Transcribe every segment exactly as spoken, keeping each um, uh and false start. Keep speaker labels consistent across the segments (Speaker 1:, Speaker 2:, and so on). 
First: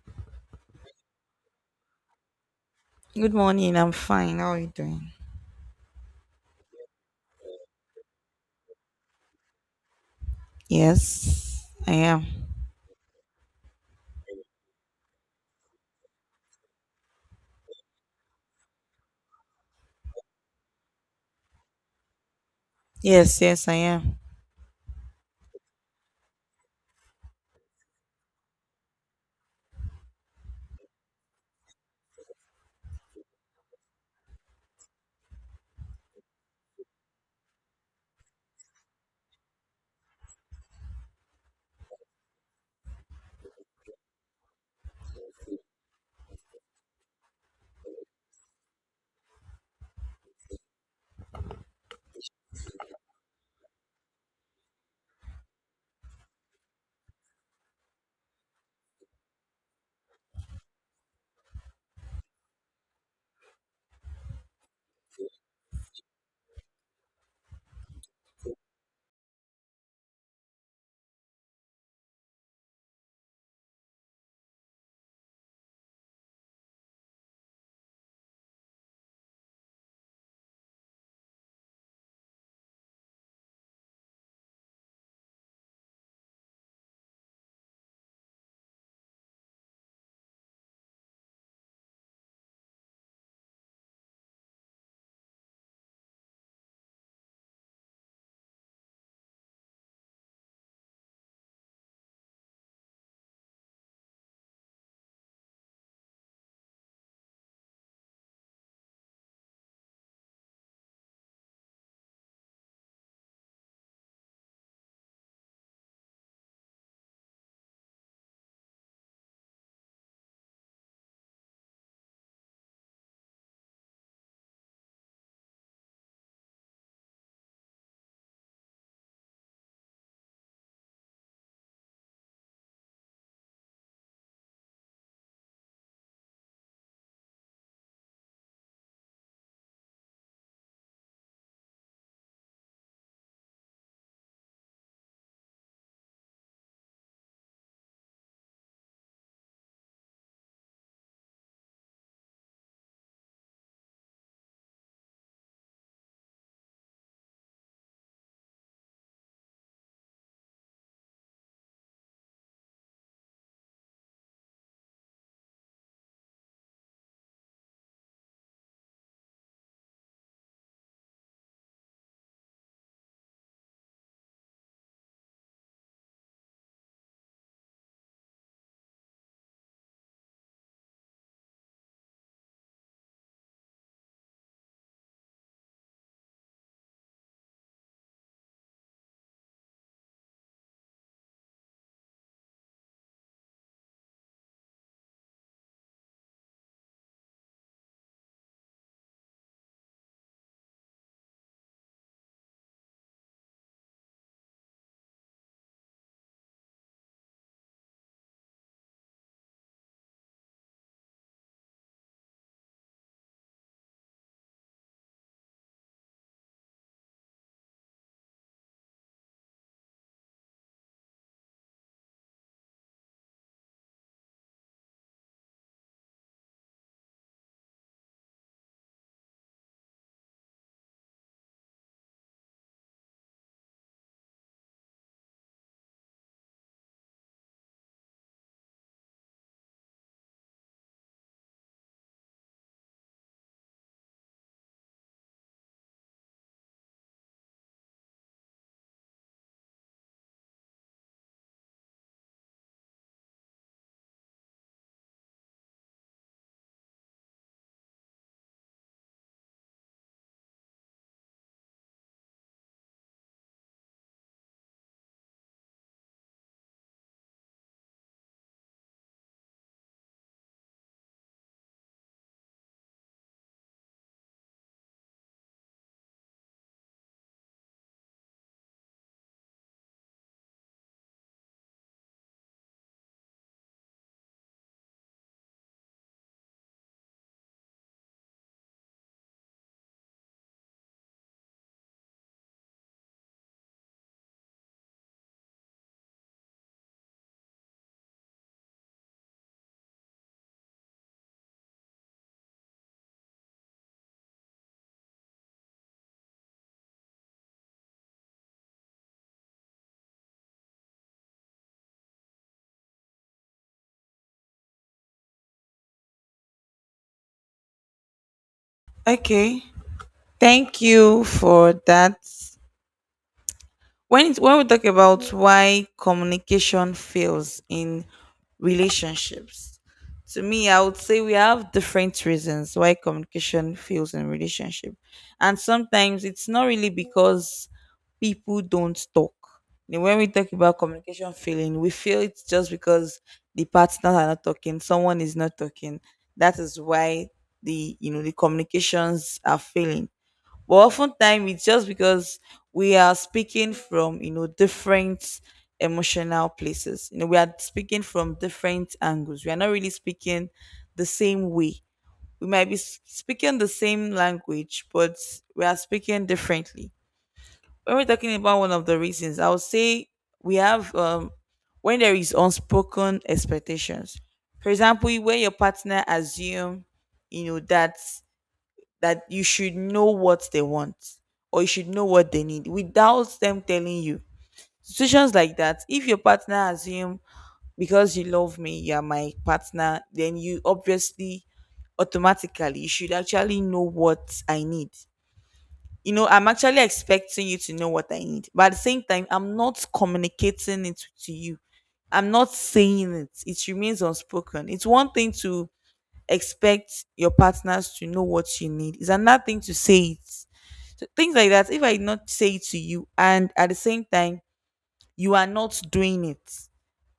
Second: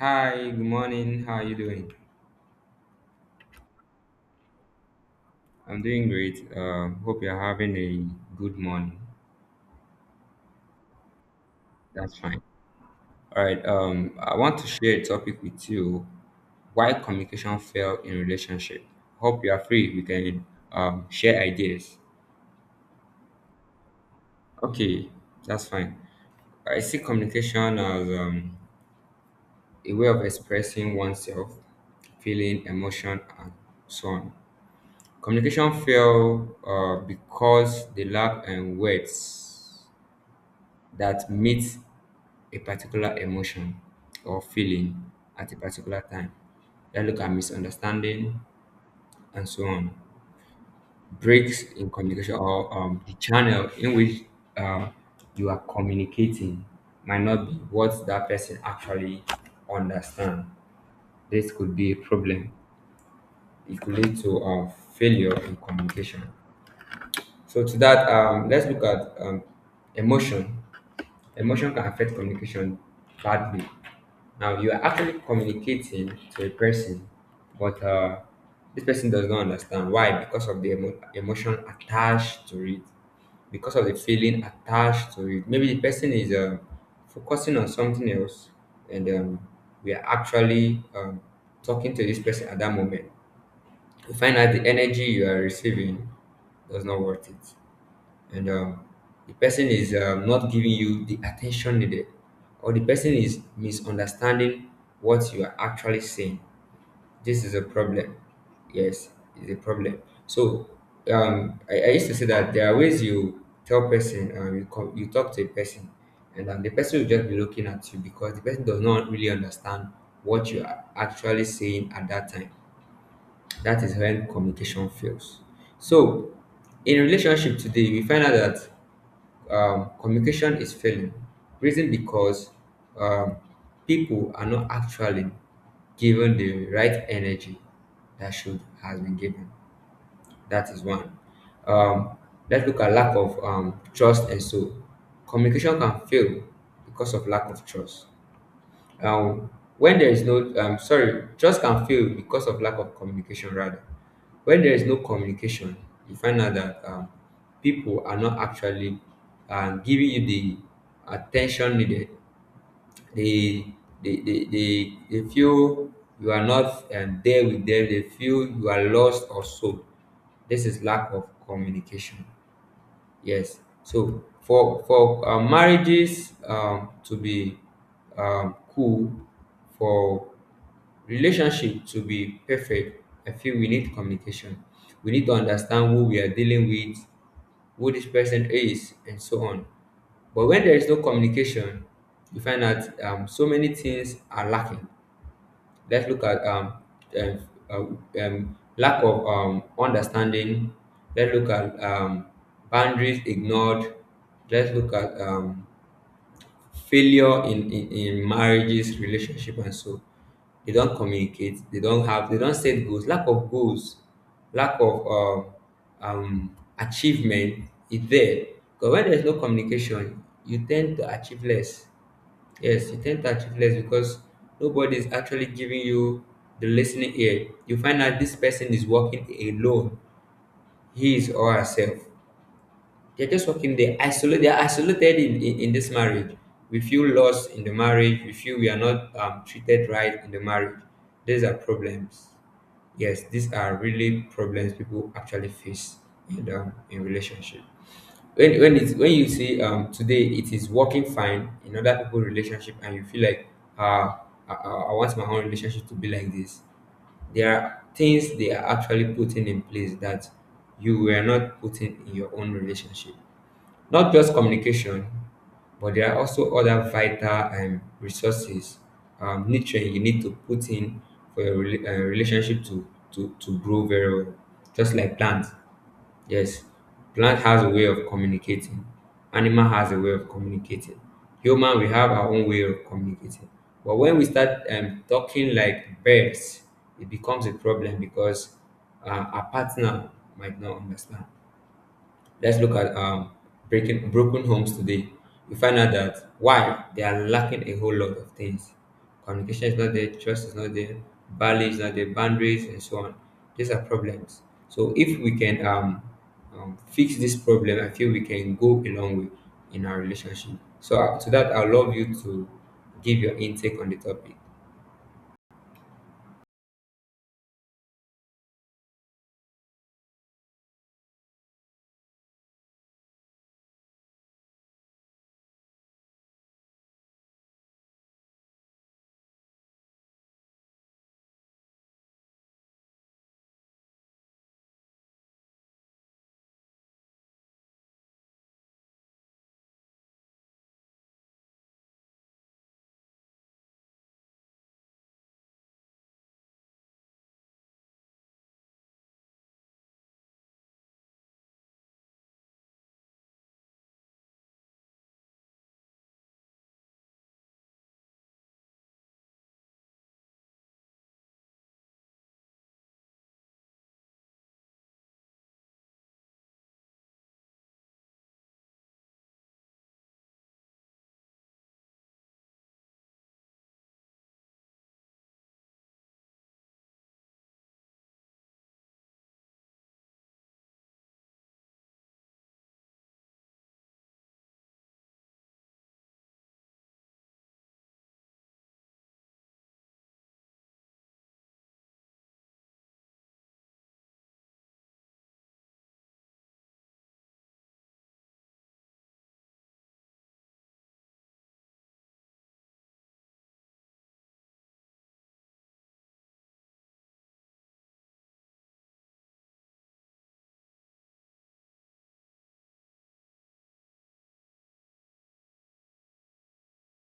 Speaker 1: Hi, good morning. How are you doing?
Speaker 2: Good morning. I'm fine. How are you doing?
Speaker 1: I'm doing great. Um, hope you're having a good morning.
Speaker 2: Yes, I
Speaker 1: That's
Speaker 2: am.
Speaker 1: fine. All right. Um, I want to share a topic with you: why communication fail in relationship. Hope you are free. We can um, share ideas.
Speaker 2: Yes, yes, I am.
Speaker 1: Okay, that's fine. I see communication as um, a way of expressing oneself, feeling, emotion, and so on. Communication fail uh, because they lack in words that meets a particular emotion or feeling at a particular time. That look at misunderstanding and so on. Breaks in communication or um, the channel in which uh, you are communicating might not be what that person actually understand. This could be a problem. It could lead to uh, failure in communication. So to that, um, let's look at um, emotion. Emotion can affect communication badly. Now you are actually communicating to a person, but uh, this person does not understand why because of the emo- emotion attached to it, because of the feeling attached to it. Maybe the person is um focusing on something else, and um, we are actually um, talking to this person at that moment. You find out the energy you are receiving does not worth it and um, the person is um, not giving you the attention needed, or the person is misunderstanding what you are actually saying. This is a problem. Yes, it's a problem. So um, I, I used to say that there are ways you tell person, um, you, co- you talk to a person, and um, the person will just be looking at you because the person does not really understand what you are actually saying at that time. That is when communication fails. So in relationship today, we find out that um, communication is failing. Reason because um, people are not actually given the right energy that should has been given. That is one. Um, let's look at lack of um, trust, and so communication can fail because of lack of trust, um, when there is no um, sorry, trust can fail because of lack of communication rather. When there is no communication, you find out that um, people are not actually um, giving you the attention needed. They they, they, they, they feel you are not um, there with them. They feel you are lost or sold. This is lack of communication. Yes. So for for uh, marriages um, to be um, cool, for relationship to be perfect, I feel we need communication. We need to understand who we are dealing with, who this person is, and so on. But when there is no communication, you find that um, so many things are lacking. Let's look at um, um, uh, um, lack of um, understanding. Let's look at um, boundaries ignored. Let's look at um, failure in, in, in marriages, relationship, and so they don't communicate. They don't have. They don't set goals. Lack of goals. Lack of um, um, achievement is there. Because when there's no communication, you tend to achieve less. Yes, you tend to achieve less because nobody is actually giving you the listening ear. You find out this person is working alone, he is or herself. They're just working, they isolate, they're isolated in, in, in this marriage. We feel lost in the marriage, we feel we are not um, treated right in the marriage. These are problems. Yes, these are really problems people actually face in, um, in relationship. When when it's when you say um today it is working fine in other people's relationship and you feel like uh I, I I want my own relationship to be like this. There are things they are actually putting in place that you were not putting in your own relationship. Not just communication, but there are also other vital um, resources, um, nutrient you need to put in for your rela- uh, relationship to, to to grow very well, just like plants. Yes, plant has a way of communicating. Animal has a way of communicating. Human, we have our own way of communicating. But when we start um, talking like birds, it becomes a problem because uh, our partner might not understand. Let's look at um, breaking, broken homes today. You find out that why they are lacking a whole lot of things. Communication is not there, trust is not there, values is not there, boundaries, and so on. These are problems. So if we can um, um, fix this problem, I feel we can go a long way in our relationship. So uh, to that, I would love you to give your intake on the topic.
Speaker 2: Okay. Thank you for that. When it, when we talk about why communication fails in relationships, to me, I would say we have different reasons why communication fails in relationship, and sometimes it's not really because people don't talk. You know, When we talk about communication failing, we feel it's just because the partners are not talking, someone is not talking. That is why the you know the communications are failing, but oftentimes it's just because we are speaking from you know different emotional places. You know we are speaking from different angles. We are not really speaking the same way. We might be s- speaking the same language, but we are speaking differently. When we're talking about one of the reasons, I would say we have um when there is unspoken expectations, for example, when your partner assume you know that that you should know what they want, or you should know what they need without them telling you. Situations like that, if your partner assume because you love me, you are my partner, then you obviously automatically you should actually know what I need. You know, I'm actually expecting you to know what I need, but at the same time, I'm not communicating it to you. I'm not saying it. It remains unspoken. It's one thing to expect your partners to know what you need. It's another thing to say it. So things like that. If I did not say it to you, and at the same time you are not doing it,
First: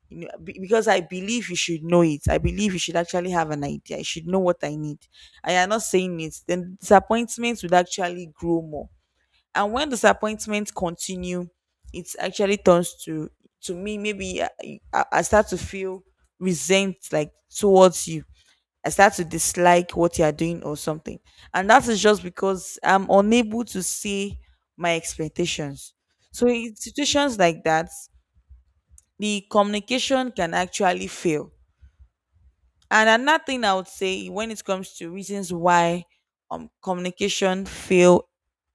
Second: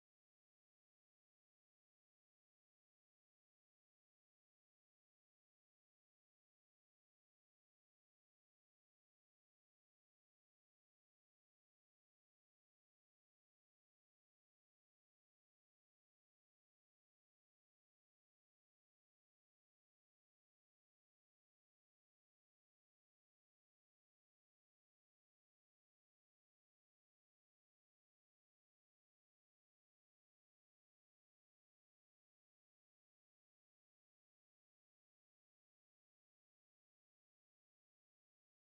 Speaker 2: you know, be- because I believe you should know it. I believe you should actually have an idea. I should know what I need. I am not saying it. Then disappointments would actually grow more. And when disappointments continue, it actually turns to to me. Maybe I, I I start to feel resent, like, towards you. I start to dislike what you are doing or something. And that is just because I'm unable to see my expectations. So in situations like that, the communication can actually fail. And another thing I would say when it comes to reasons why um communication fail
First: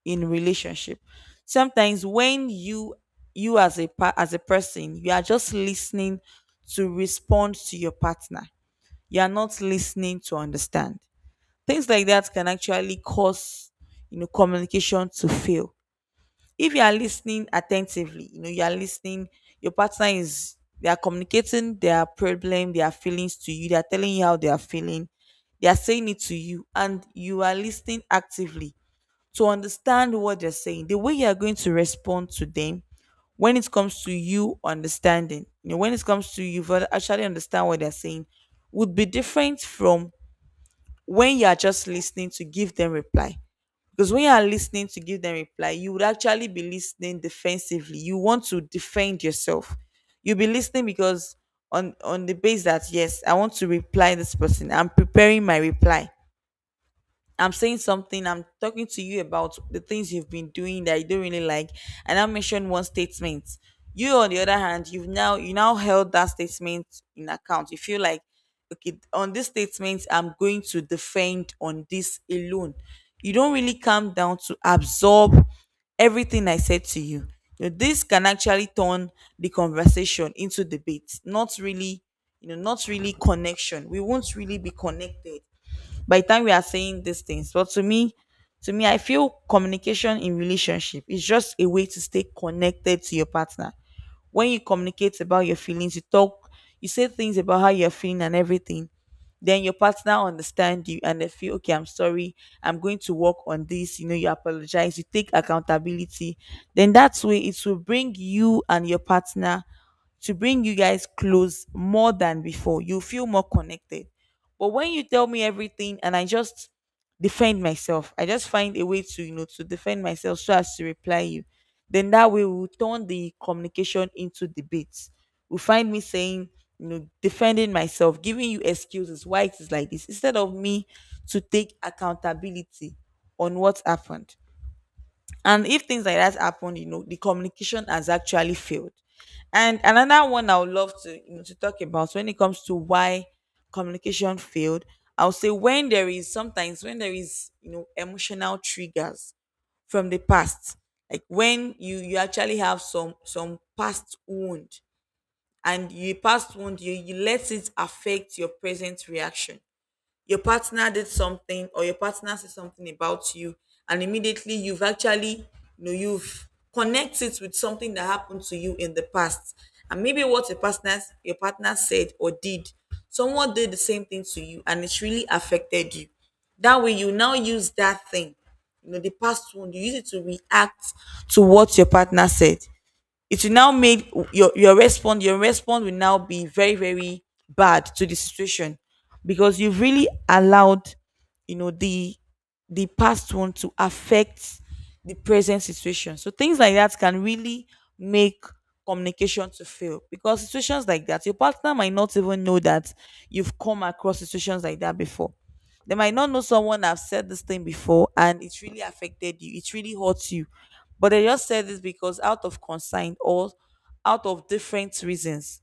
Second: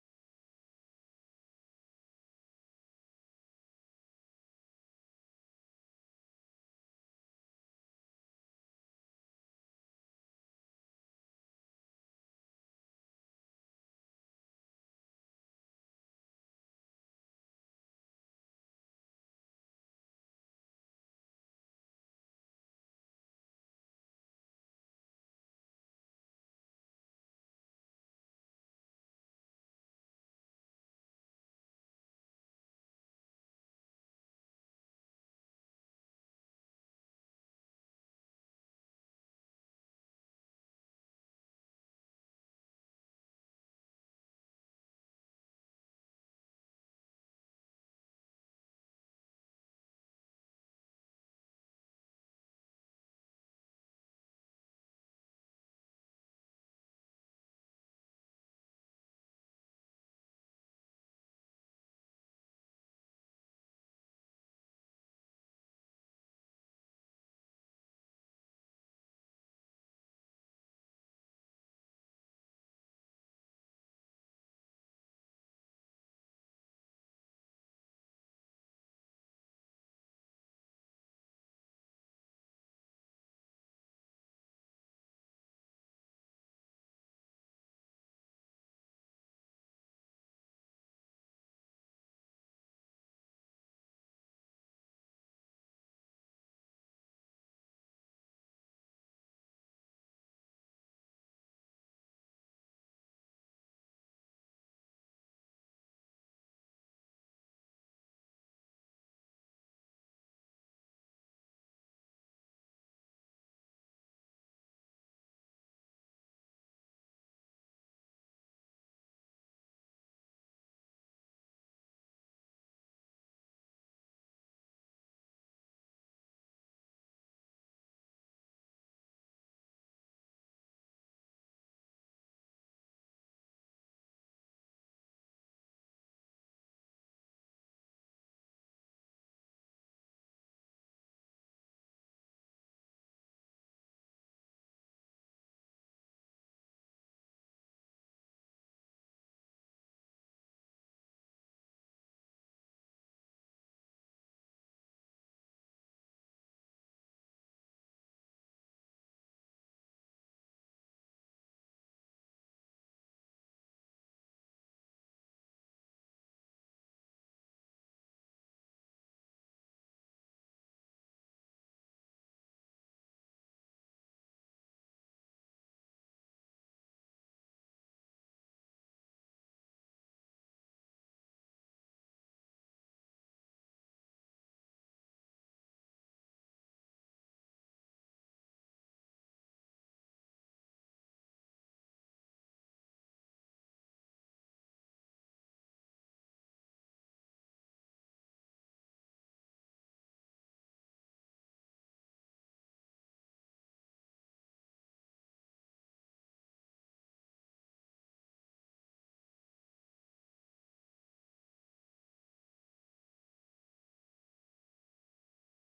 Speaker 2: in relationship. Sometimes when you you as a pa- as a person, you are just listening to respond to your partner. You are not listening to understand. Things like that can actually cause, you know, communication to fail. If you are listening attentively, you know, you are listening, your partner is they are communicating their problem, their feelings to you, they are telling you how they are feeling, they are saying it to you, and you are listening actively to understand what they're saying. The way you are going to respond to them when it comes to you understanding, you know, when it comes to you for actually understand what they're saying, would be different from when you are just listening to give them reply. Because when you are listening to give them reply, you would actually be listening defensively. You want to defend yourself. You'll be listening because on on the base that yes, I want to reply this person. I'm preparing my reply. I'm saying something, I'm talking to you about the things you've been doing that you don't really like, and I mentioned one statement. You, on the other hand, you've now you now held that statement in account. You feel like, okay, on this statement, I'm going to defend on this alone. You don't really come down to absorb everything I said to you. You know, this can actually turn the conversation into debate, not really, you know, not really connection. We won't really be connected by the time we are saying these things. But to me, to me, I feel communication in relationship is just a way to stay connected to your partner. When you communicate about your feelings, you talk, you say things about how you're feeling and everything, then your partner understand you and they feel, okay, I'm sorry, I'm going to work on this. You know, you apologize, you take accountability. Then that's way it will bring you and your partner to bring you guys close more than before. You feel more connected. But when you tell me everything and I just defend myself, I just find a way to, you know, to defend myself so as to reply you, then that way we'll turn the communication into debates. We'll find me saying, you know, defending myself, giving you excuses why it is like this, instead of me to take accountability on what happened. And if things like that happen, you know, the communication has actually failed. And another one I would love to you know to talk about when it comes to why communication failed, I'll say when there is sometimes when there is you know emotional triggers from the past, like when you you actually have some some past wound. And you past wound you, you let it affect your present reaction. Your partner did something or your partner said something about you, and immediately you've actually you know you've connected with something that happened to you in the past. And maybe what your partner your partner said or did, someone did the same thing to you and it's really affected you. That way you now use that thing, you know the past one, you use it to react to what your partner said. It will now make your your response your response will now be very, very bad to the situation, because you've really allowed, you know the the past one to affect the present situation. So things like that can really make communication to fail, because situations like that, your partner might not even know that you've come across situations like that before. They might not know someone have said this thing before and it really affected you, it really hurts you. But they just said this because out of concern or out of different reasons,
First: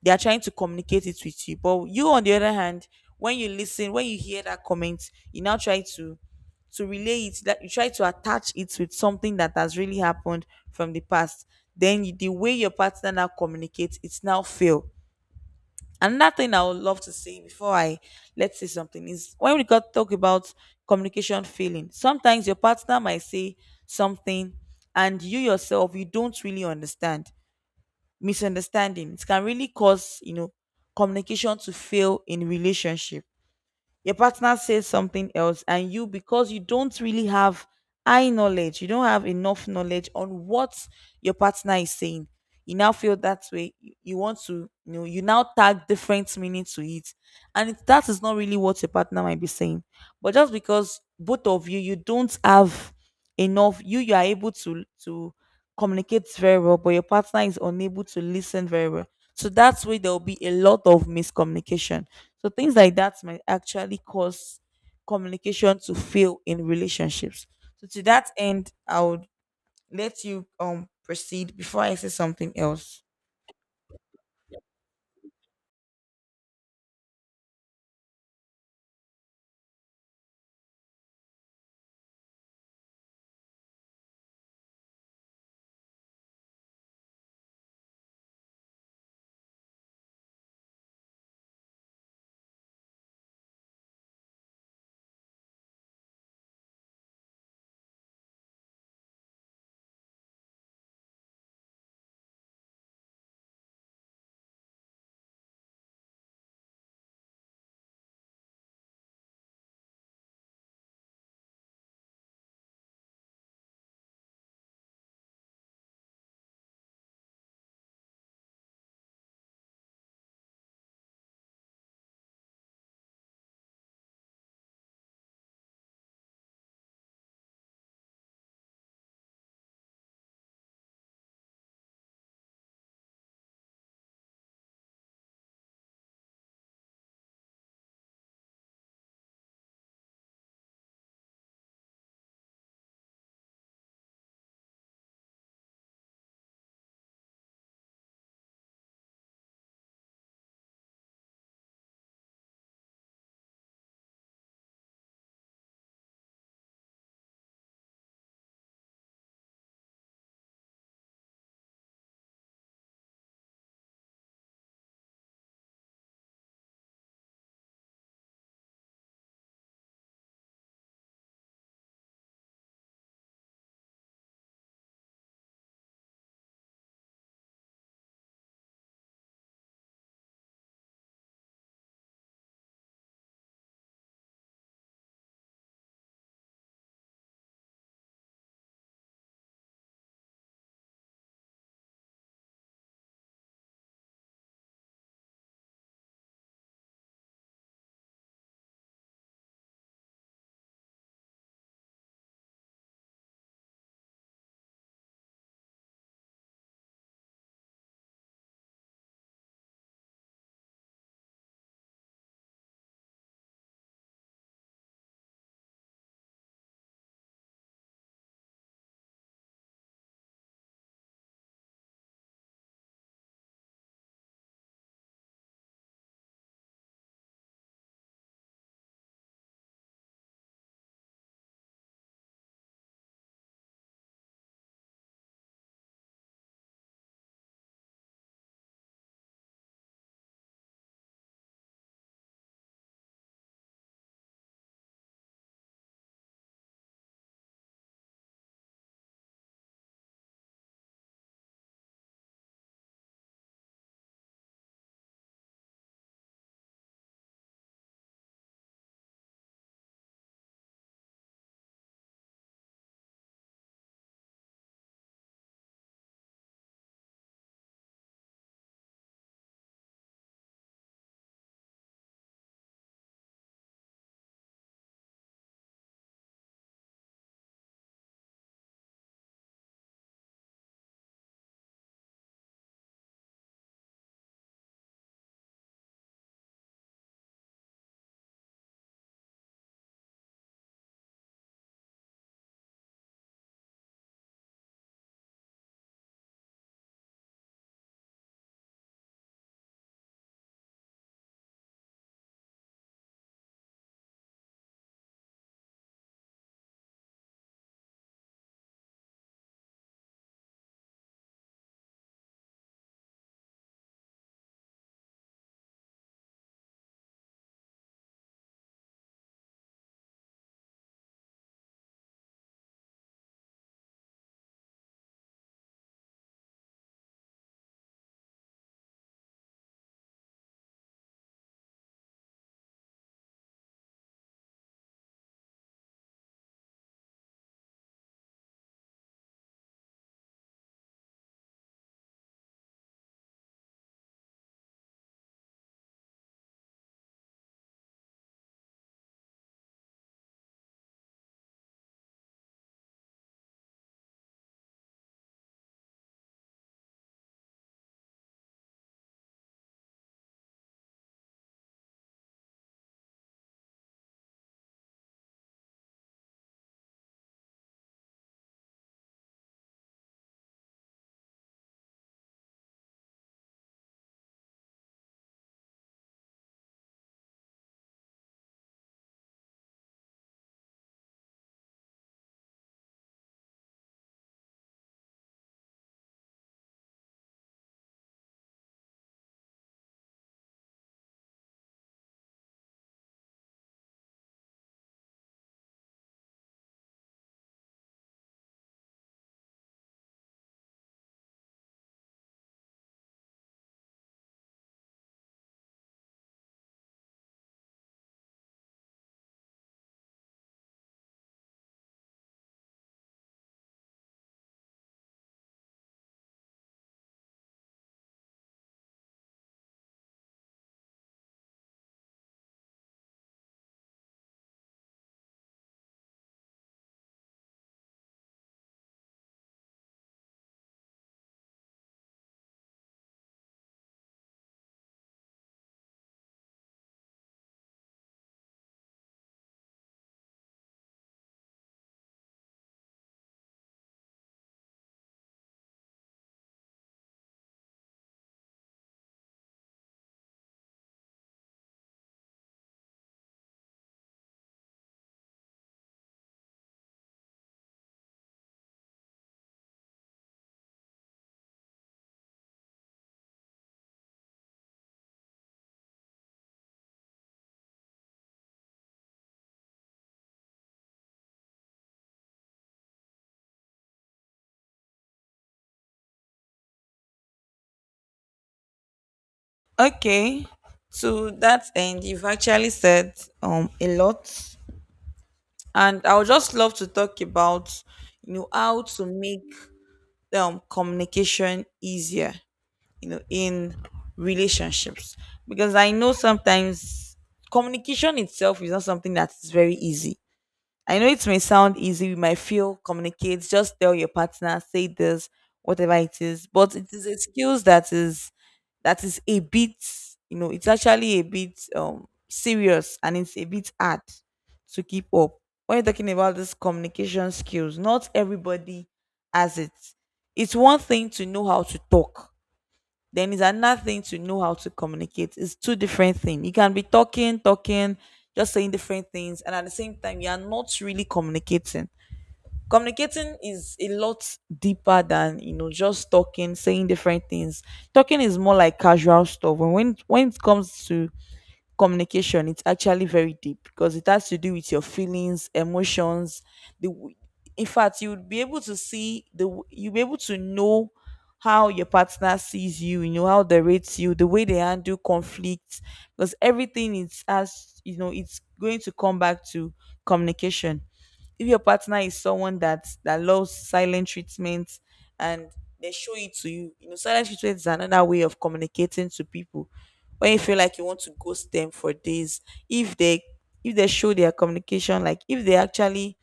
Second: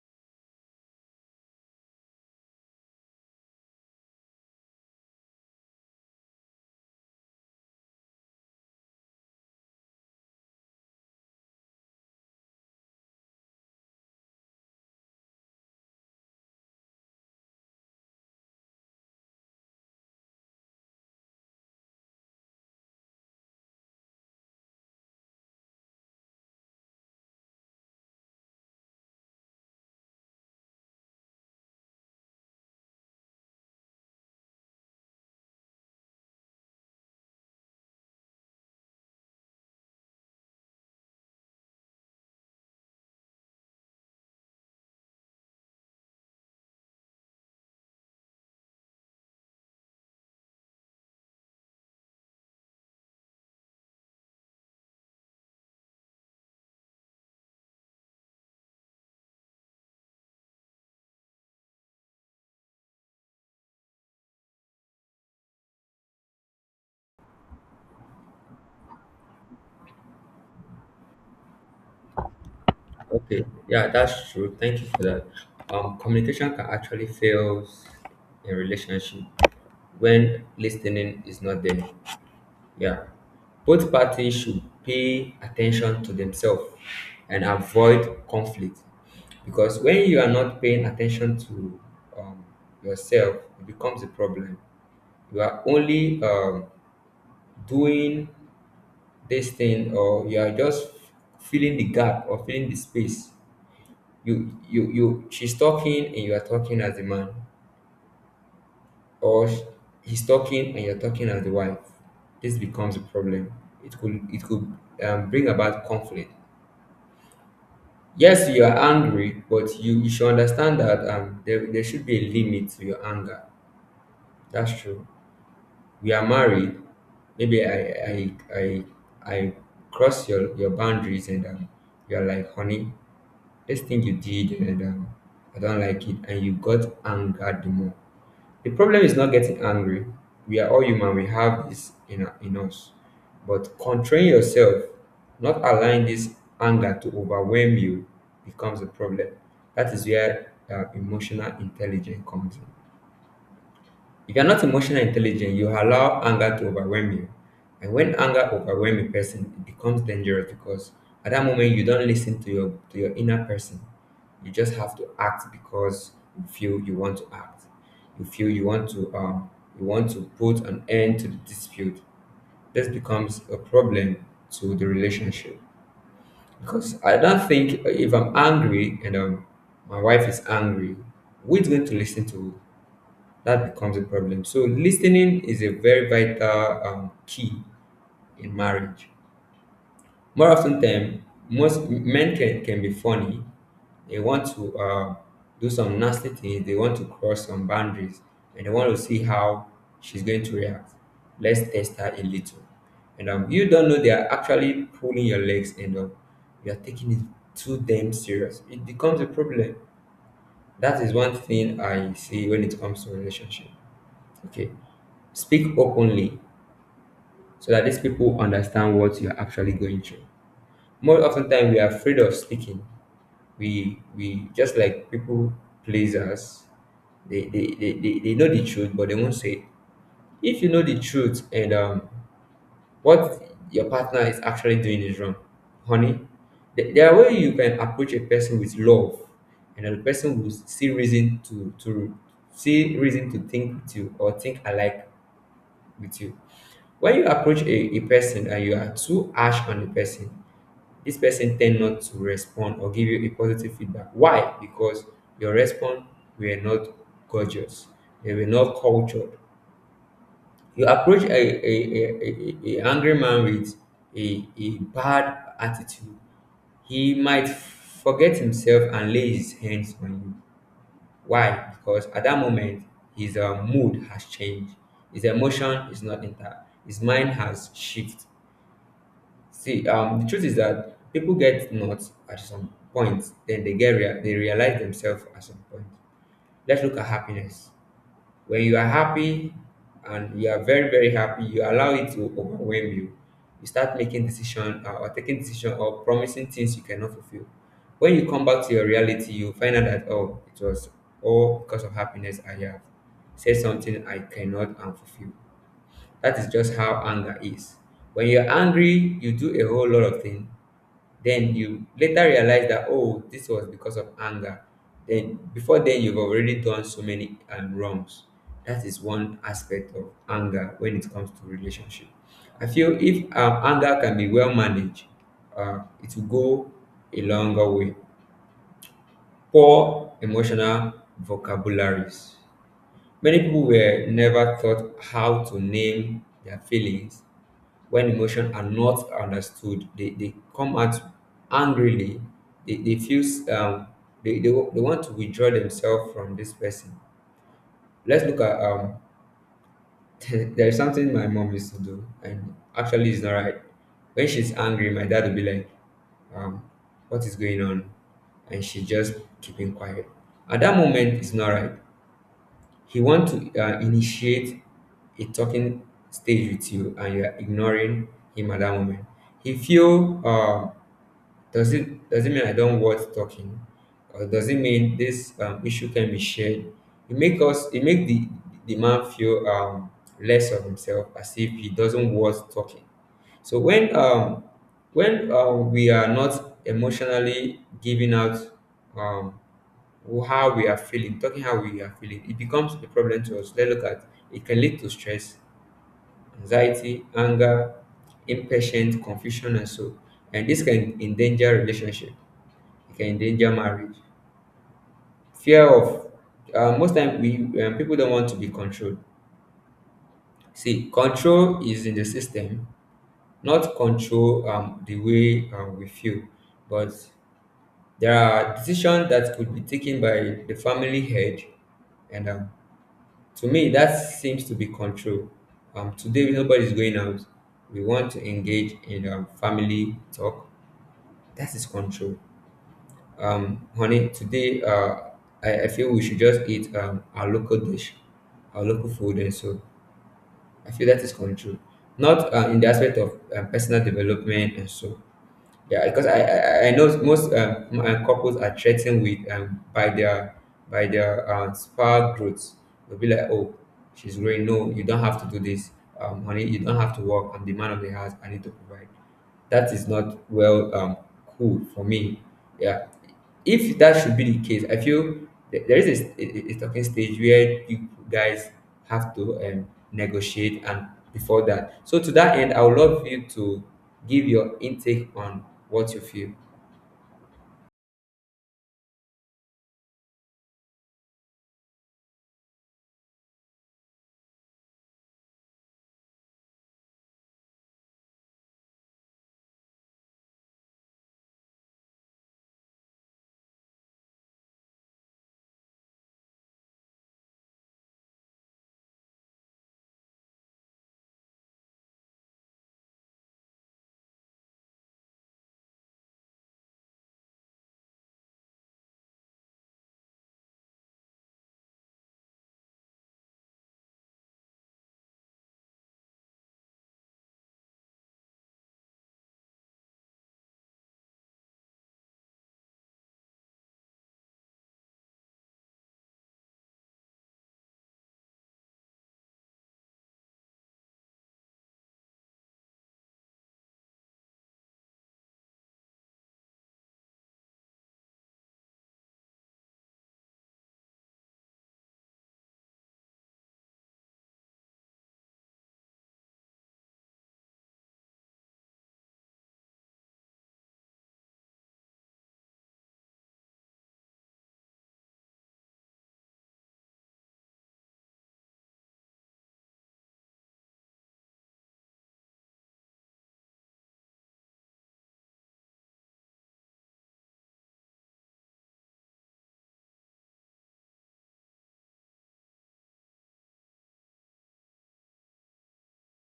Speaker 2: they are trying to communicate it with you. But you, on the other hand, when you listen, when you hear that comment, you now try to to relay it, that you try to attach it with something that has really happened from the past. Then you- the way your partner now communicates, it's now fail. Another thing I would love to say before I let's say something, is when we got talk about communication failing, sometimes your partner might say something, and you yourself you don't really understand. Misunderstanding. It can really cause, you know, communication to fail in relationship. Your partner says something else, and you, because you don't really have eye knowledge, you don't have enough knowledge on what your partner is saying, you now feel that way, you you want to you know you now tag different meaning to it. And it, that is not really what your partner might be saying, but just because both of you, you don't have enough, you you are able to to communicate very well, but your partner is unable to listen very well. So that's where there will be a lot of miscommunication. So things like that might actually cause communication to fail in relationships. So to that end, I would let you um proceed before I say something else.
Speaker 1: Okay, yeah, that's true. Thank you for that. Um, communication can actually fail in relationship when listening is not there. Yeah, both parties should pay attention to themselves and avoid conflict, because when you are not paying attention to um, yourself, it becomes a problem. You are only um, doing this thing, or you are just filling the gap or filling the space. You you you she's talking and you are talking as the man, or sh- he's talking and you're talking as the wife. This becomes a problem. It could it could um, bring about conflict. Yes, you are angry, but you, you should understand that um, there, there should be a limit to your anger. That's true. We are married. Maybe i i i, I cross your, your boundaries, and um, you're like, honey, this thing you did, and um, I don't like it, and you got angered the more. The problem is not getting angry. We are all human, we have this in, in us. But controlling yourself, not allowing this anger to overwhelm you, becomes a problem. That is where uh, emotional intelligence comes in. If you're not emotionally intelligent, you allow anger to overwhelm you. And when anger overwhelms a person, it becomes dangerous because at that moment you don't listen to your to your inner person. You just have to act because you feel you want to act. You feel you want to um you want to put an end to the dispute. This becomes a problem to the relationship because I don't think if I'm angry and um my wife is angry, who is going to listen to? That becomes a problem. So listening is a very vital um, key in marriage. More often than most men can, can be funny. They want to uh, do some nasty things. They want to cross some boundaries, and they want to see how she's going to react. Let's test her a little. And um, you don't know they are actually pulling your legs, and um, you are taking it too damn serious. It becomes a problem. That is one thing I see when it comes to relationship. Okay, speak openly so that these people understand what you're actually going through. More often time we are afraid of speaking. We we just like people please us. They they, they, they, they know the truth but they won't say it. If you know the truth and um what your partner is actually doing is wrong, honey, th- there are way you can approach a person with love, and the person will see reason to to see reason to think with you or think alike with you. When you approach a, a person and you are too harsh on the person, this person tend not to respond or give you a positive feedback. Why? Because your response were not gorgeous. They were not cultured. You approach a, a, a, a, a angry man with a, a bad attitude, he might forget himself and lay his hands on you. Why? Because at that moment, his uh, mood has changed. His emotion is not intact. His mind has shifted. See, um, the truth is that people get nuts at some point, then they get rea- they realize themselves at some point. Let's look at happiness. When you are happy and you are very very happy, you allow it to overwhelm you. You start making decision uh, or taking decision or promising things you cannot fulfill. When you come back to your reality, you find out that, oh, it was all because of happiness I have said something I cannot and fulfill. That is just how anger is. When you're angry, you do a whole lot of things then you later realize that, oh, this was because of anger. Then before then, you've already done so many um, wrongs. That is one aspect of anger when it comes to relationship. I feel if um, anger can be well managed, uh, it will go a longer way. Poor emotional vocabularies. Many people were never taught how to name their feelings. When emotions are not understood, they, they come out angrily. they, they feel s- um they, they, wa- they want to withdraw themselves from this person. Let's look at um there is something my mom used to do, and actually it's not right. When she's angry, my dad will be like, um what is going on? And she just keeping quiet. At that moment, it's not right. He want to uh, initiate a talking stage with you, and you are ignoring him at that moment. He feel uh, does it does it mean I don't worth talking, or does it mean this um, issue can be shared? It make us it make the the man feel um, less of himself, as if he doesn't worth talking. So when um, when uh, we are not emotionally giving out um, how we are feeling, talking how we are feeling, it becomes a problem to us. Let's look at it can lead to stress, anxiety, anger, impatience, confusion, and so. And this can endanger relationship. It can endanger marriage. Fear of uh, most time we um, people don't want to be controlled. See, control is in the system, not control um, the way um, we feel. But there are decisions that could be taken by the family head, and um, to me, that seems to be control. Um, today nobody's going out. We want to engage in um, family talk. That is control. Um, honey, today uh, I, I feel we should just eat um, our local dish, our local food, and so I feel that is control. Not uh, in the aspect of uh, personal development and so. Yeah, because I I, I know most um, m- uh, couples are threatened with um by their by their um spa growth. They'll be like, oh, she's growing. No, you don't have to do this. Um, honey, you don't have to work. I'm the man of the house. I need to provide. That is not well um cool for me. Yeah, if that should be the case, I feel th- there is a, st- a a talking stage where you guys have to um negotiate. And before that, so to that end, I would love you to give your intake on what you feel.
Speaker 2: Okay. To that end, you've actually said um a lot, and I would just love to talk about, you know how to make um communication easier, you know, in relationships, because I know sometimes communication itself is not something that is very easy. I know it may sound easy, we might feel communicate, just tell your partner, say this, whatever it is. But it is a skills that is that is a bit, you know, it's actually a bit um serious, and it's a bit hard to keep up. When you're talking about this communication skills, not everybody has it. It's one thing to know how to talk, then it's another thing to know how to communicate. It's two different things. You can be talking, talking, just saying different things, and at the same time, you are not really communicating. Communicating is a lot deeper than, you know, just talking, saying different things. Talking is more like casual stuff. When when when it comes to communication, it's actually very deep because it has to do with your feelings, emotions, the w- in fact you would be able to see the w- you'll be able to know how your partner sees you, you know, how they rate you, the way they handle conflict, because everything is, as you know, it's going to come back to communication. If your partner is someone that that loves silent treatment and they show it to you, you know, silent treatment is another way of communicating to people when you feel like you want to ghost them for days. If they, if they show their communication, like if they actually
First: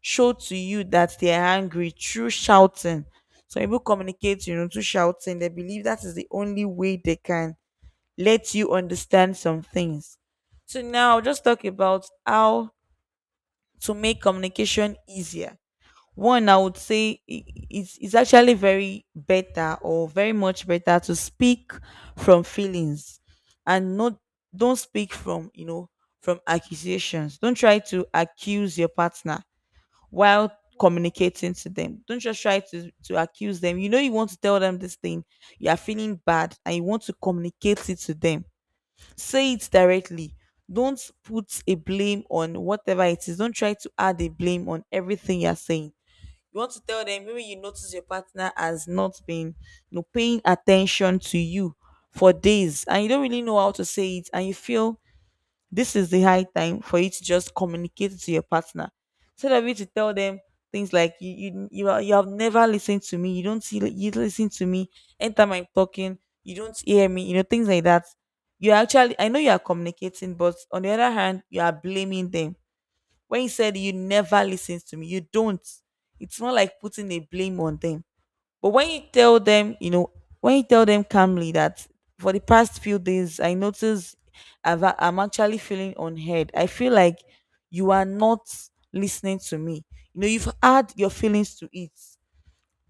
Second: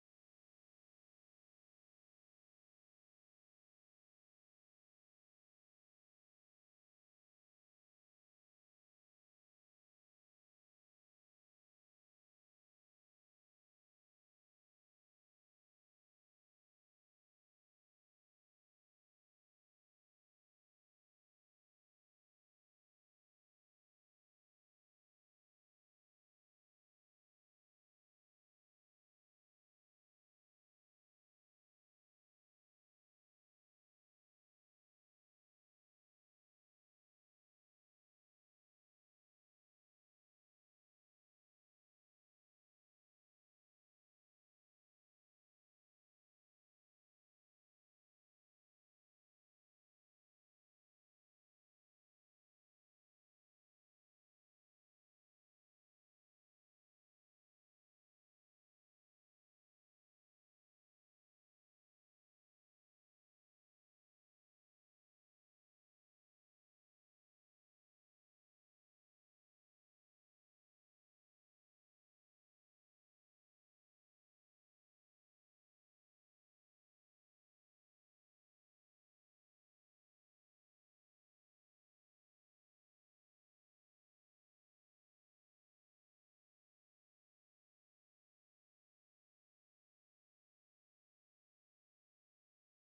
Speaker 2: show to you that they're angry through shouting. Some people communicate, you know, through shouting. They believe that is the only way they can let you understand some things. So now I'll just talk about how to make communication easier. One, I would say, i- it's, it's actually very better or very much better to speak from feelings and not, don't speak from, you know, from accusations. Don't try to accuse your partner while communicating to them. Don't just try to, to accuse them. You know, you want to tell them this thing, you are feeling bad and you want to communicate it to them. Say it directly, don't put a blame on whatever it is. Don't try to add a blame on everything you're saying. You want to tell them, maybe you notice your partner has not been, you know, paying attention to you for days, and you don't really know how to say it and you feel this is the high time for you to just communicate to your partner. Instead of you to tell them things like you you you, are, you have never listened to me, you don't see, you don't listen to me anytime I'm talking, you don't hear me, you know, things like that. You actually, I know you are communicating, but on the other hand you are blaming them. When you said, you never listen to me, you don't. It's not like putting a blame on them. But when you tell them, you know, when you tell them calmly that, for the past few days, I notice I've, a- I'm actually feeling unheard. I feel like you are not listening to me. You know, you've had your feelings to it.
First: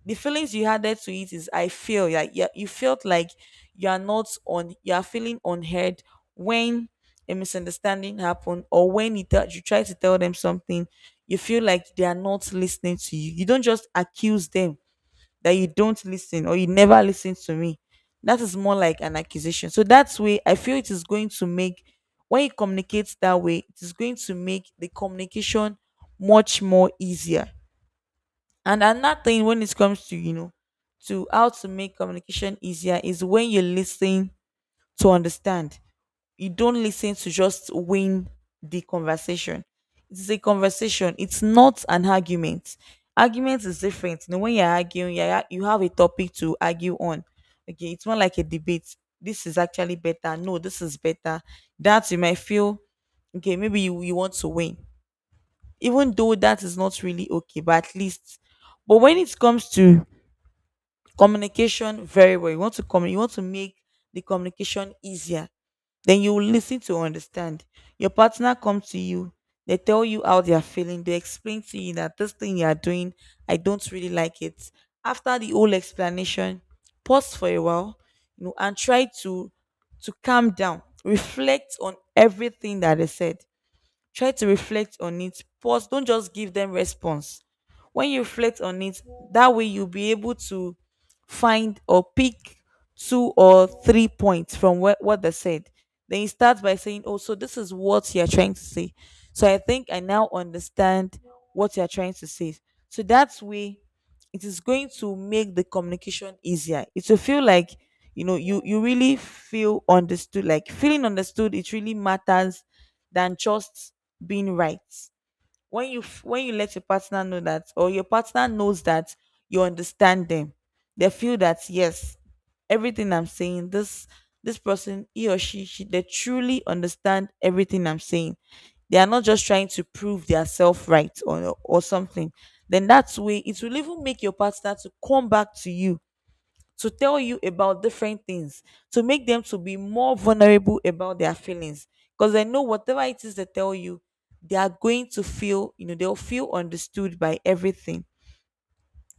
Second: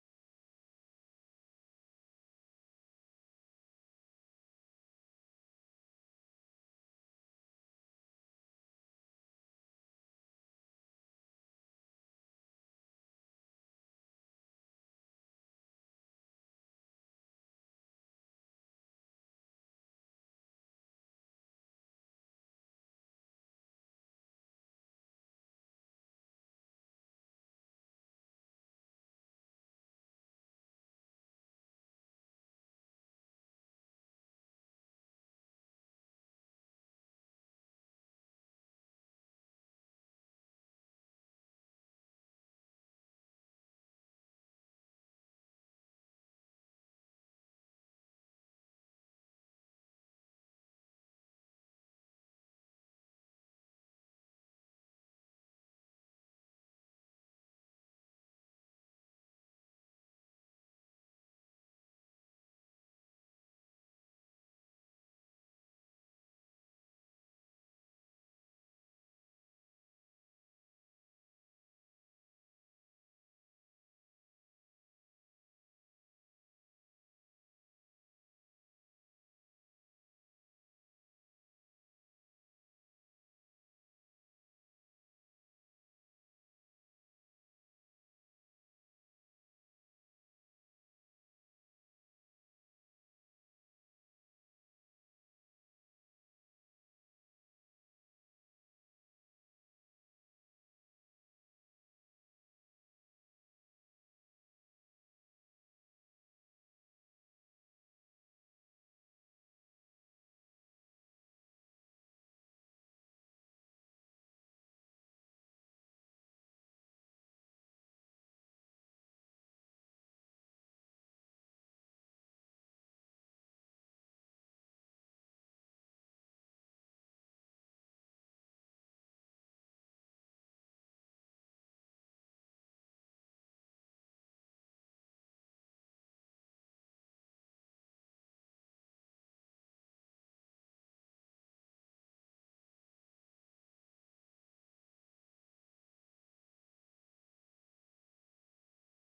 Speaker 2: The feelings you added to it is, I feel like, yeah, you felt like you are not on, you are feeling unheard when a misunderstanding happened, or when it, tell- you try to tell them something, you feel like they are not listening to you. You don't just accuse them that you don't listen or you never listen to me. That is more like an accusation. So that's way I feel it is going to make, when you communicate that way, it is going to make the communication much more easier. And another thing when it comes to, you know, to how to make communication easier is when you listen to understand. You don't listen to just win the conversation. It's a conversation. It's not an argument. Argument is different. You know, when you're arguing, you you have a topic to argue on. Okay, it's not like a debate. This is actually better. No, this is better. That you might feel okay. Maybe you, you want to win, even though that is not really okay, but at least, but when it comes to communication very well, you want to communicate, you want to make the communication easier, then you will listen to understand. Your partner comes to you, they tell you how they are feeling, they explain to you that this thing you are doing, I don't really like it. After the whole explanation, pause for a while, you know, and try to to calm down, reflect on everything that they said. Try to reflect on it. Pause. Don't just give them response. When you reflect on it, that way you'll be able to find or pick two or three points from what, what they said. Then you start by saying, oh, so this is what you're trying to say. So I think I now understand what you're trying to say. So that's way it is going to make the communication easier. It will feel like, you know, you you really feel understood. Like feeling understood, it really matters than just being right. When you f- when you let your partner know that, or your partner knows that you understand them, they feel that, yes, everything I'm saying, this this person, he or she, she they truly understand everything I'm saying. They are not just trying to prove their self right, or or something. Then that's way it will even make your partner to come back to you to tell you about different things, to make them to be more vulnerable about their feelings, because they know whatever it is they tell you, they are going to feel, you know, they'll feel understood by everything.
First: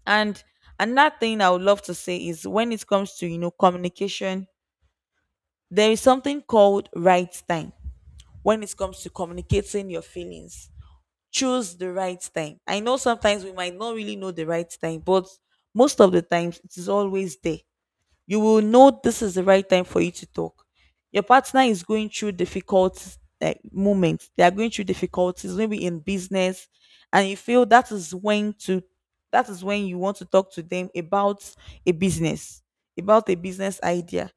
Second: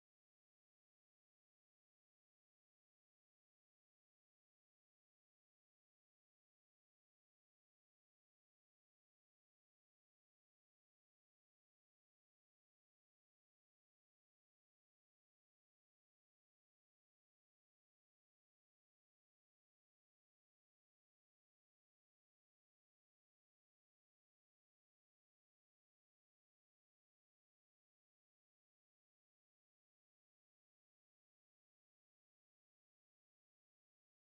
Speaker 2: And another thing I would love to say is, when it comes to, you know, communication, there is something called right time. When it comes to communicating your feelings, choose the right time. I know sometimes we might not really know the right time, but most of the times it is always there. You will know this is the right time for you to talk. Your partner is going through difficult like moments. They are going through difficulties, maybe in business, and you feel that is when to, that is when you want to talk to them about a business, about a business idea.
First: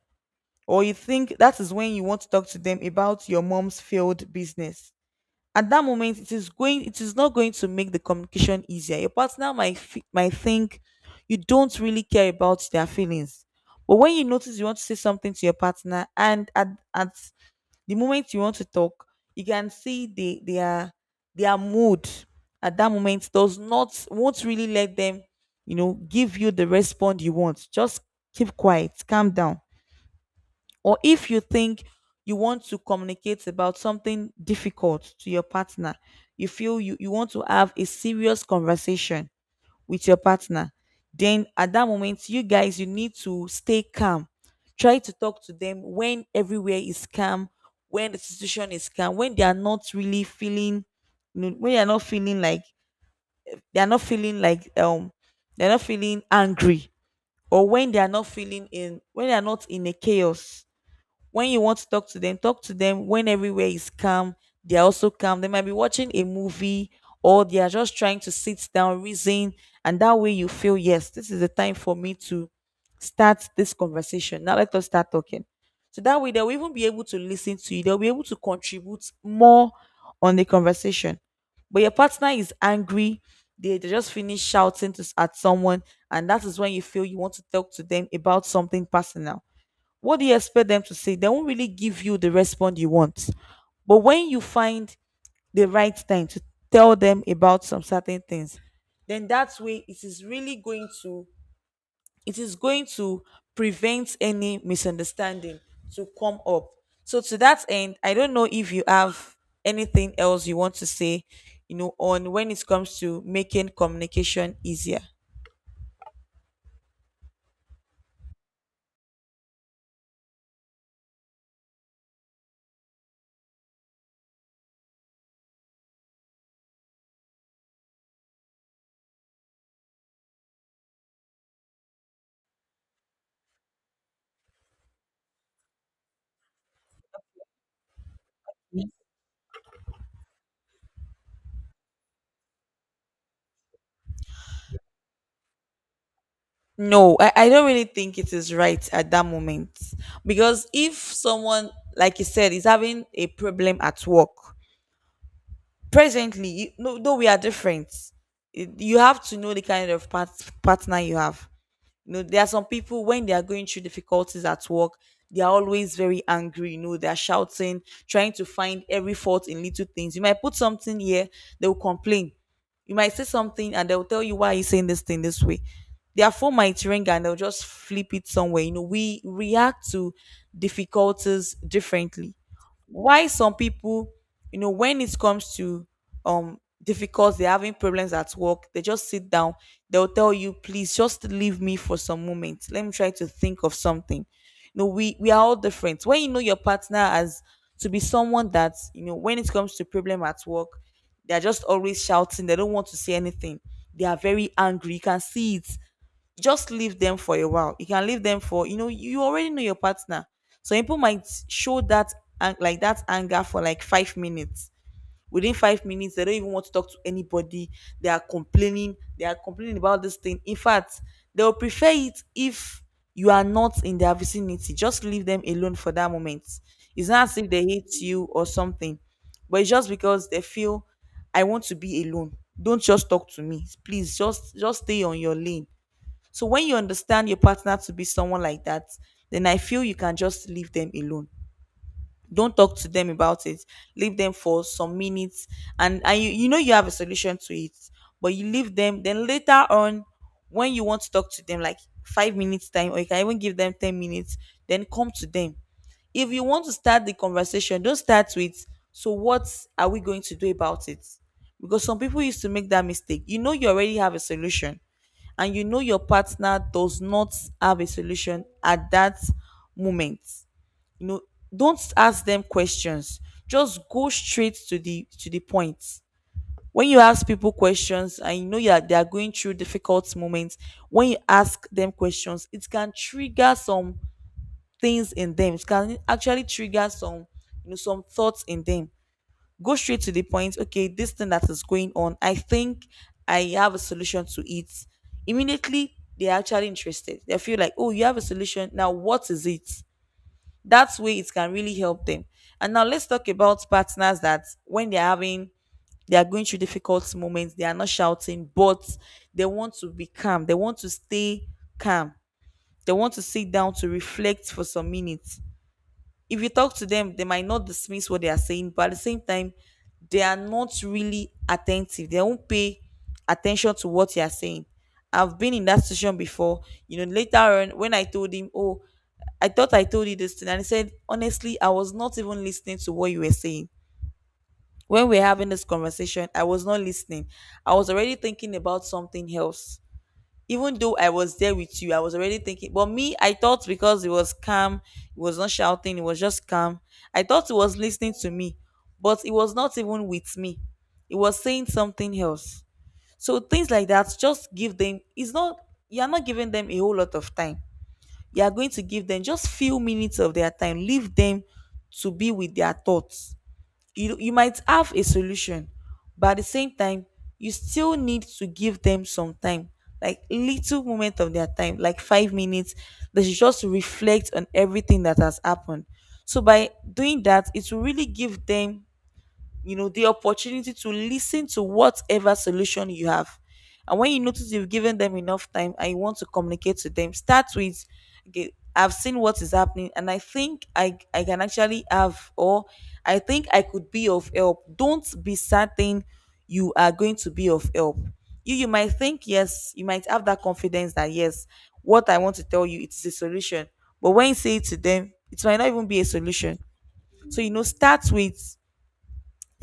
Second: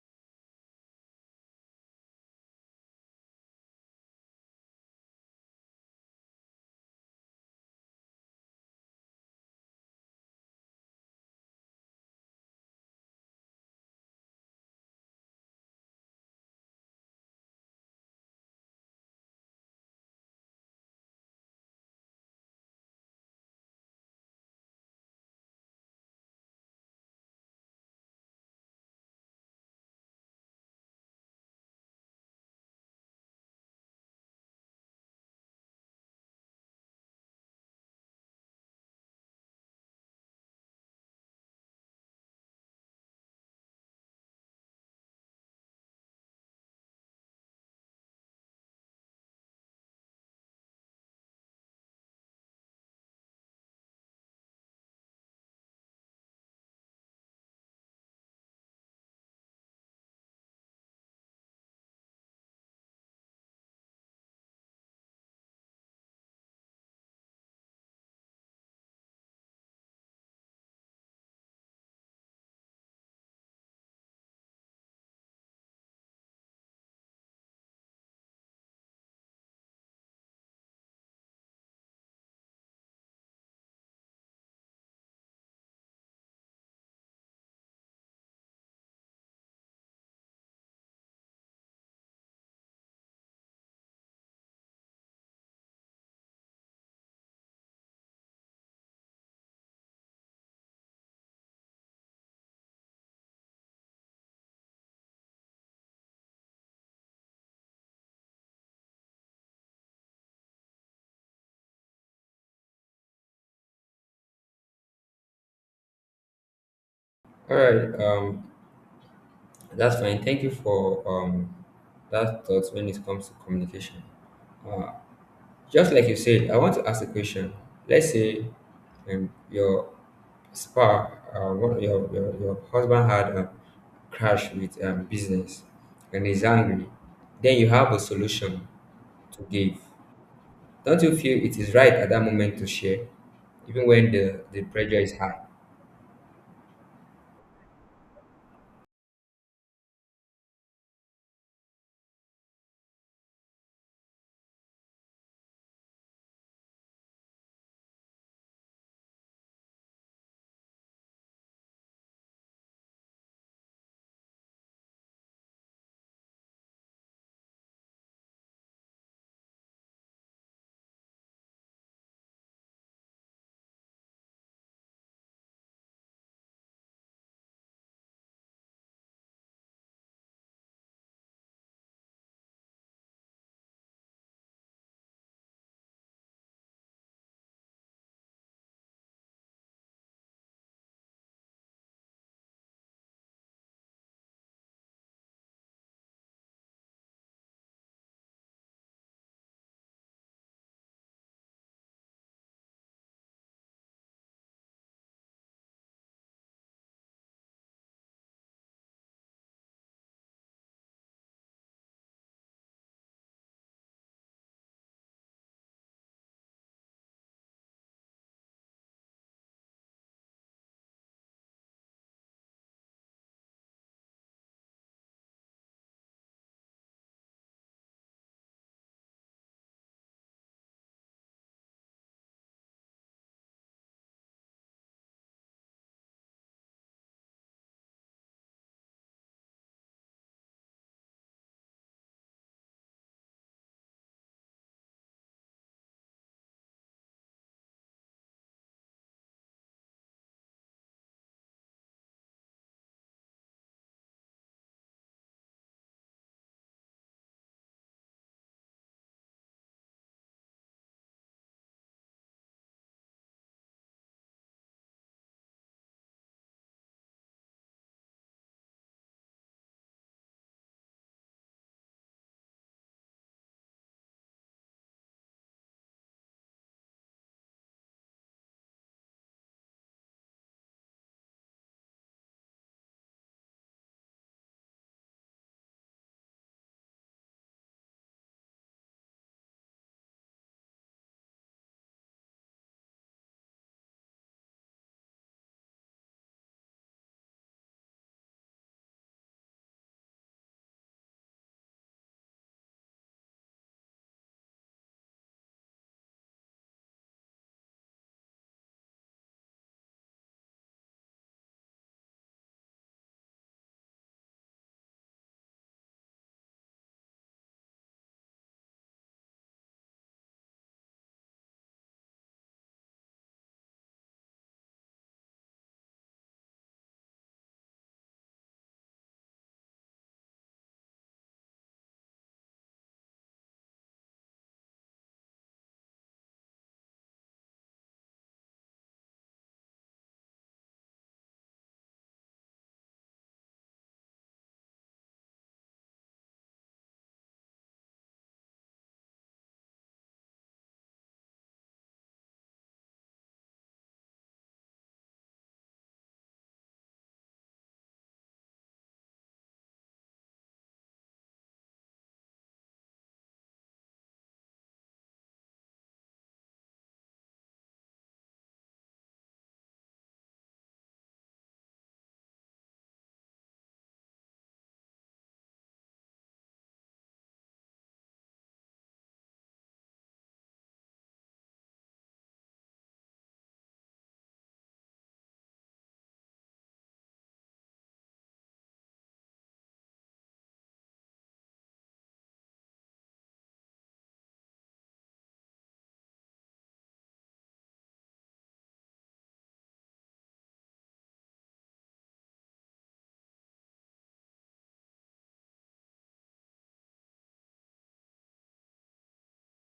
Speaker 2: Or you think that is when you want to talk to them about your mom's failed business. At that moment it is going, it is not going to make the communication easier. Your partner might fe- might think you don't really care about their feelings. But when you notice you want to say something to your partner and at, at the moment you want to talk, you can see they their their mood at that moment does not, won't really let them, you know, give you the response you want. Just keep quiet, calm down. Or if you think you want to communicate about something difficult to your partner, you feel you, you want to have a serious conversation with your partner, then at that moment, you guys, you need to stay calm. Try to talk to them when everywhere is calm, when the situation is calm, when they are not really feeling, you know, when they are not feeling like, they are not feeling like, um, they're not feeling angry, or when they are not feeling in, when they are not in a chaos. When you want to talk to them, talk to them when everywhere is calm. They're also calm. They might be watching a movie, or they are just trying to sit down, reason, and that way you feel, yes, this is the time for me to start this conversation. Now let us start talking. So that way they'll even be able to listen to you. They'll be able to contribute more on the conversation. But your partner is angry. They, they just finished shouting to, s- at someone, and that is when you feel you want to talk to them about something personal. What do you expect them to say? They won't really give you the response you want. But when you find the right time to tell them about some certain things, then that way it is really going to, it is going to prevent any misunderstanding to come up. So to that end, I don't know if you have anything else you want to say, you know, on when it comes to making communication easier.
Speaker 1: All right. Um that's fine, thank you for um that thought when it comes to communication. uh, Just like you said, I want to ask a question. Let's say um, your spa, uh, one, your, your, your husband had a crash with um, business and is angry. Then you have a solution to give. Don't you feel it is right at that moment to share, even when the, the pressure is high?
Speaker 2: No, I, I don't really think it is right at that moment. Because if someone, like you said, is having a problem at work presently, you, no, though we are different, it- you have to know the kind of part, partner you have. You know, there are some people when they are going through difficulties at work, they are always very angry. You know, they are shouting, trying to find every fault in little things. You might put something here, they will complain. You might say something and they'll tell you why you're saying this thing this way. Their phone might ring and they'll just flip it somewhere. You know, we react to difficulties differently. Why some people, you know, when it comes to, um difficult, they're having problems at work, they just sit down, they'll tell you, please just leave me for some moments, let me try to think of something. You know, we we are all different. When you know your partner as to be someone that, you know, when it comes to problem at work, they're just always shouting, they don't want to say anything, they are very angry, you can see it, just leave them for a while. You can leave them for, you know, you already know your partner. So people might show that an- like that anger for like five minutes. Within five minutes, they don't even want to talk to anybody. They are complaining. They are complaining about this thing. In fact, they will prefer it if you are not in their vicinity. Just leave them alone for that moment. It's not as if they hate you or something, but it's just because they feel, I want to be alone. Don't just talk to me. Please just just stay on your lane. So when you understand your partner to be someone like that, then I feel you can just leave them alone. Don't talk to them about it. Leave them for some minutes, and and you, you know you have a solution to it, but you leave them. Then later on, when you want to talk to them, like five minutes time, or you can even give them ten minutes, then come to them. If you want to start the conversation, don't start with, so what are we going to do about it? Because some people used to make that mistake. You know, you already have a solution, and you know your partner does not have a solution at that moment you know don't ask them questions. Just go straight to the to the point. When you ask people questions, and you know, you are, they are going through difficult moments. When you ask them questions, it can trigger some things in them. It can actually trigger some you know some thoughts in them. Go straight to the point. Okay, this thing that is going on, I think I have a solution to it. Immediately, they're actually interested. They feel like, oh, you have a solution, now what is it? That way it can really help them. And now let's talk about partners that, when they're having they are going through difficult moments, they are not shouting, but they want to be calm. They want to stay calm. They want to sit down to reflect for some minutes. If you talk to them, they might not dismiss what they are saying, but at the same time, they are not really attentive. They won't pay attention to what you are saying. I've been in that situation before. You know, later on when I told him, oh, I thought I told you this thing, and he said, honestly, I was not even listening to what you were saying. When we were having this conversation, I was not listening. I was already thinking about something else. Even though I was there with you, I was already thinking. But me, I thought because it was calm, it was not shouting, it was just calm. I thought it was listening to me, but it was not even with me. It was saying something else. So things like that, just give them. It's not, you are not giving them a whole lot of time. You are going to give them just few minutes of their time. Leave them to be with their thoughts. You you might have a solution, but at the same time, you still need to give them some time, like little moment of their time, like five minutes. They should just reflect on everything that has happened. So by doing that, it will really give them you know the opportunity to listen to whatever solution you have. And when you notice you've given them enough time and you want to communicate to them, start with, okay, I've seen what is happening, and I think i i can actually have, or I think I could be of help. Don't be certain you are going to be of help. You you might think, yes, you might have that confidence that, yes, what I want to tell you, it's a solution, but when you say it to them, it might not even be a solution. So, you know start with,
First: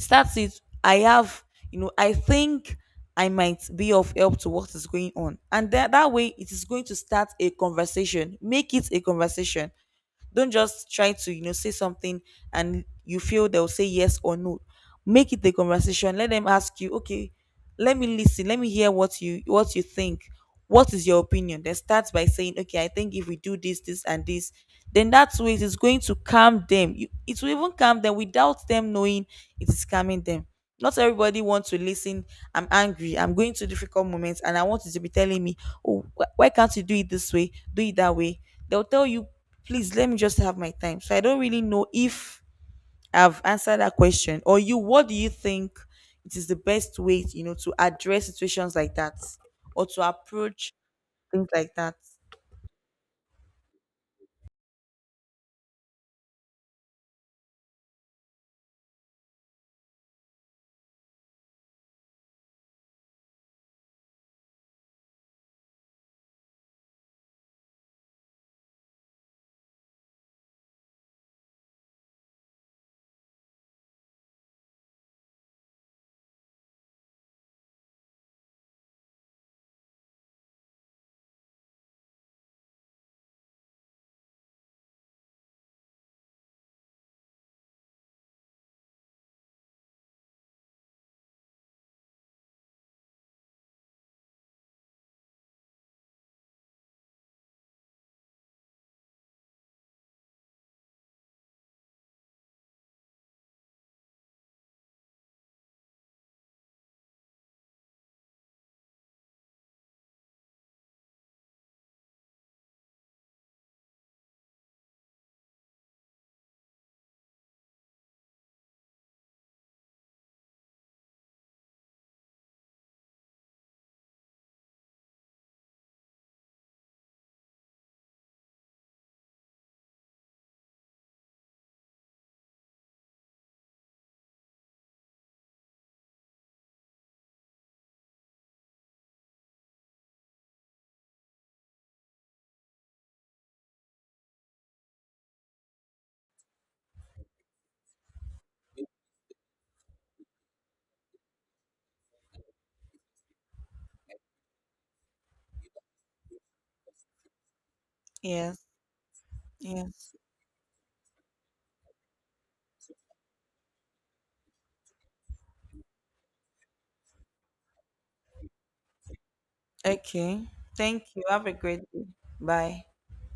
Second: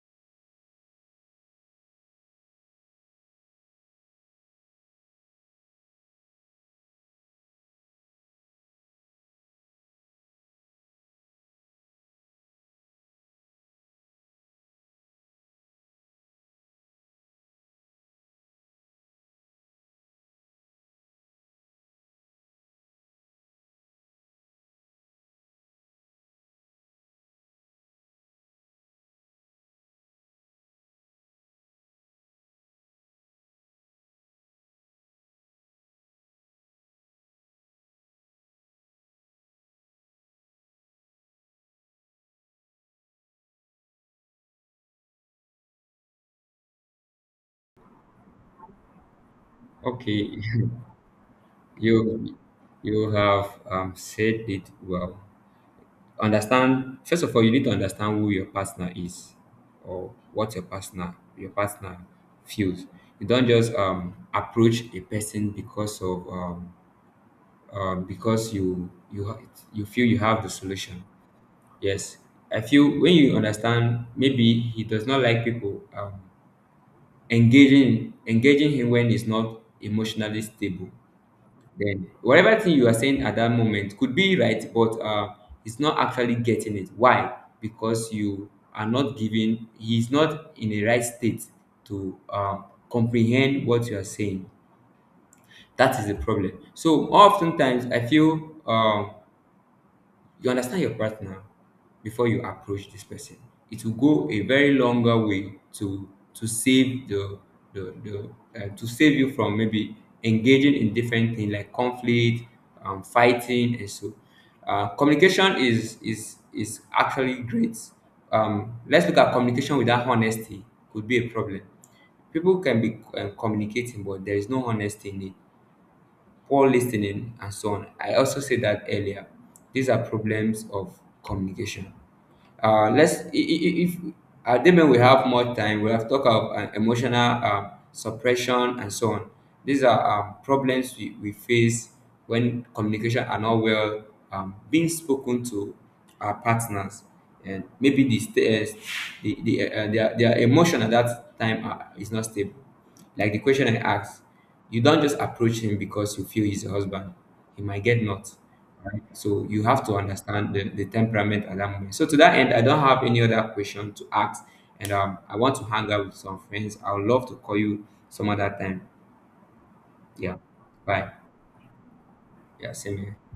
Speaker 2: that's it. I have, you know, I think I might be of help to what is going on. And that, that way, it is going to start a conversation. Make it a conversation. Don't just try to, you know, say something and you feel they'll say yes or no. Make it a conversation. Let them ask you, okay, let me listen. Let me hear what you what you think. What is your opinion? Then start by saying, okay, I think if we do this, this, and this, then that way it is going to calm them. You, it will even calm them without them knowing it is calming them. Not everybody wants to listen. I'm angry, I'm going through difficult moments, and I want you to be telling me, oh, wh- why can't you do it this way? Do it that way. They'll tell you, please let me just have my time. So I don't really know if I've answered that question or you. What do you think it is the best way, you know, to address situations like that, or to
Speaker 1: Okay.
Speaker 2: approach things like that?
Speaker 1: you you have um, said it well. Understand, first of all, you need to understand who your partner is or what your partner your partner feels. You don't just um, approach a person because of um, um, because you you ha- you feel you have the solution. Yes, I feel when you understand, maybe he does not like people um, engaging engaging him when he's not emotionally stable. Then whatever thing you are saying at that moment could be right, but uh, it's not actually getting it. Why? Because you are not giving. He's not in a right state to um, comprehend what you are saying. That is the problem. So oftentimes, I feel um you understand your partner before you approach this person. It will go a very longer way to to save the the, the uh, to save you from maybe engaging in different things like conflict, um, fighting and so. Uh, communication is is is actually great. Um, let's look at communication without honesty could be a problem. People can be um, communicating, but there is no honesty in it. Poor listening and so on. I also said that earlier. These are problems of communication. Uh, let's I- I- if uh, then when we have more time, we have talk about uh, emotional uh, suppression and so on. These are um, problems we, we face when communication are not well um, being spoken to our partners. And maybe the sta- uh, the, the uh, their, their emotion at that time are, is not stable, like the question I asked. You don't just approach him because you feel he's your husband. He might get not.
Speaker 2: Yes,
Speaker 1: Right? So you have to
Speaker 2: yes.
Speaker 1: understand the, the temperament at that moment. So to that end, I don't have any other question to ask. And um, I want to hang out with some friends. I would love to call you some other time. Yeah.
Speaker 2: Okay. Thank
Speaker 1: Bye.
Speaker 2: you. Have a great day.
Speaker 1: Yeah,
Speaker 2: Bye.
Speaker 1: same here.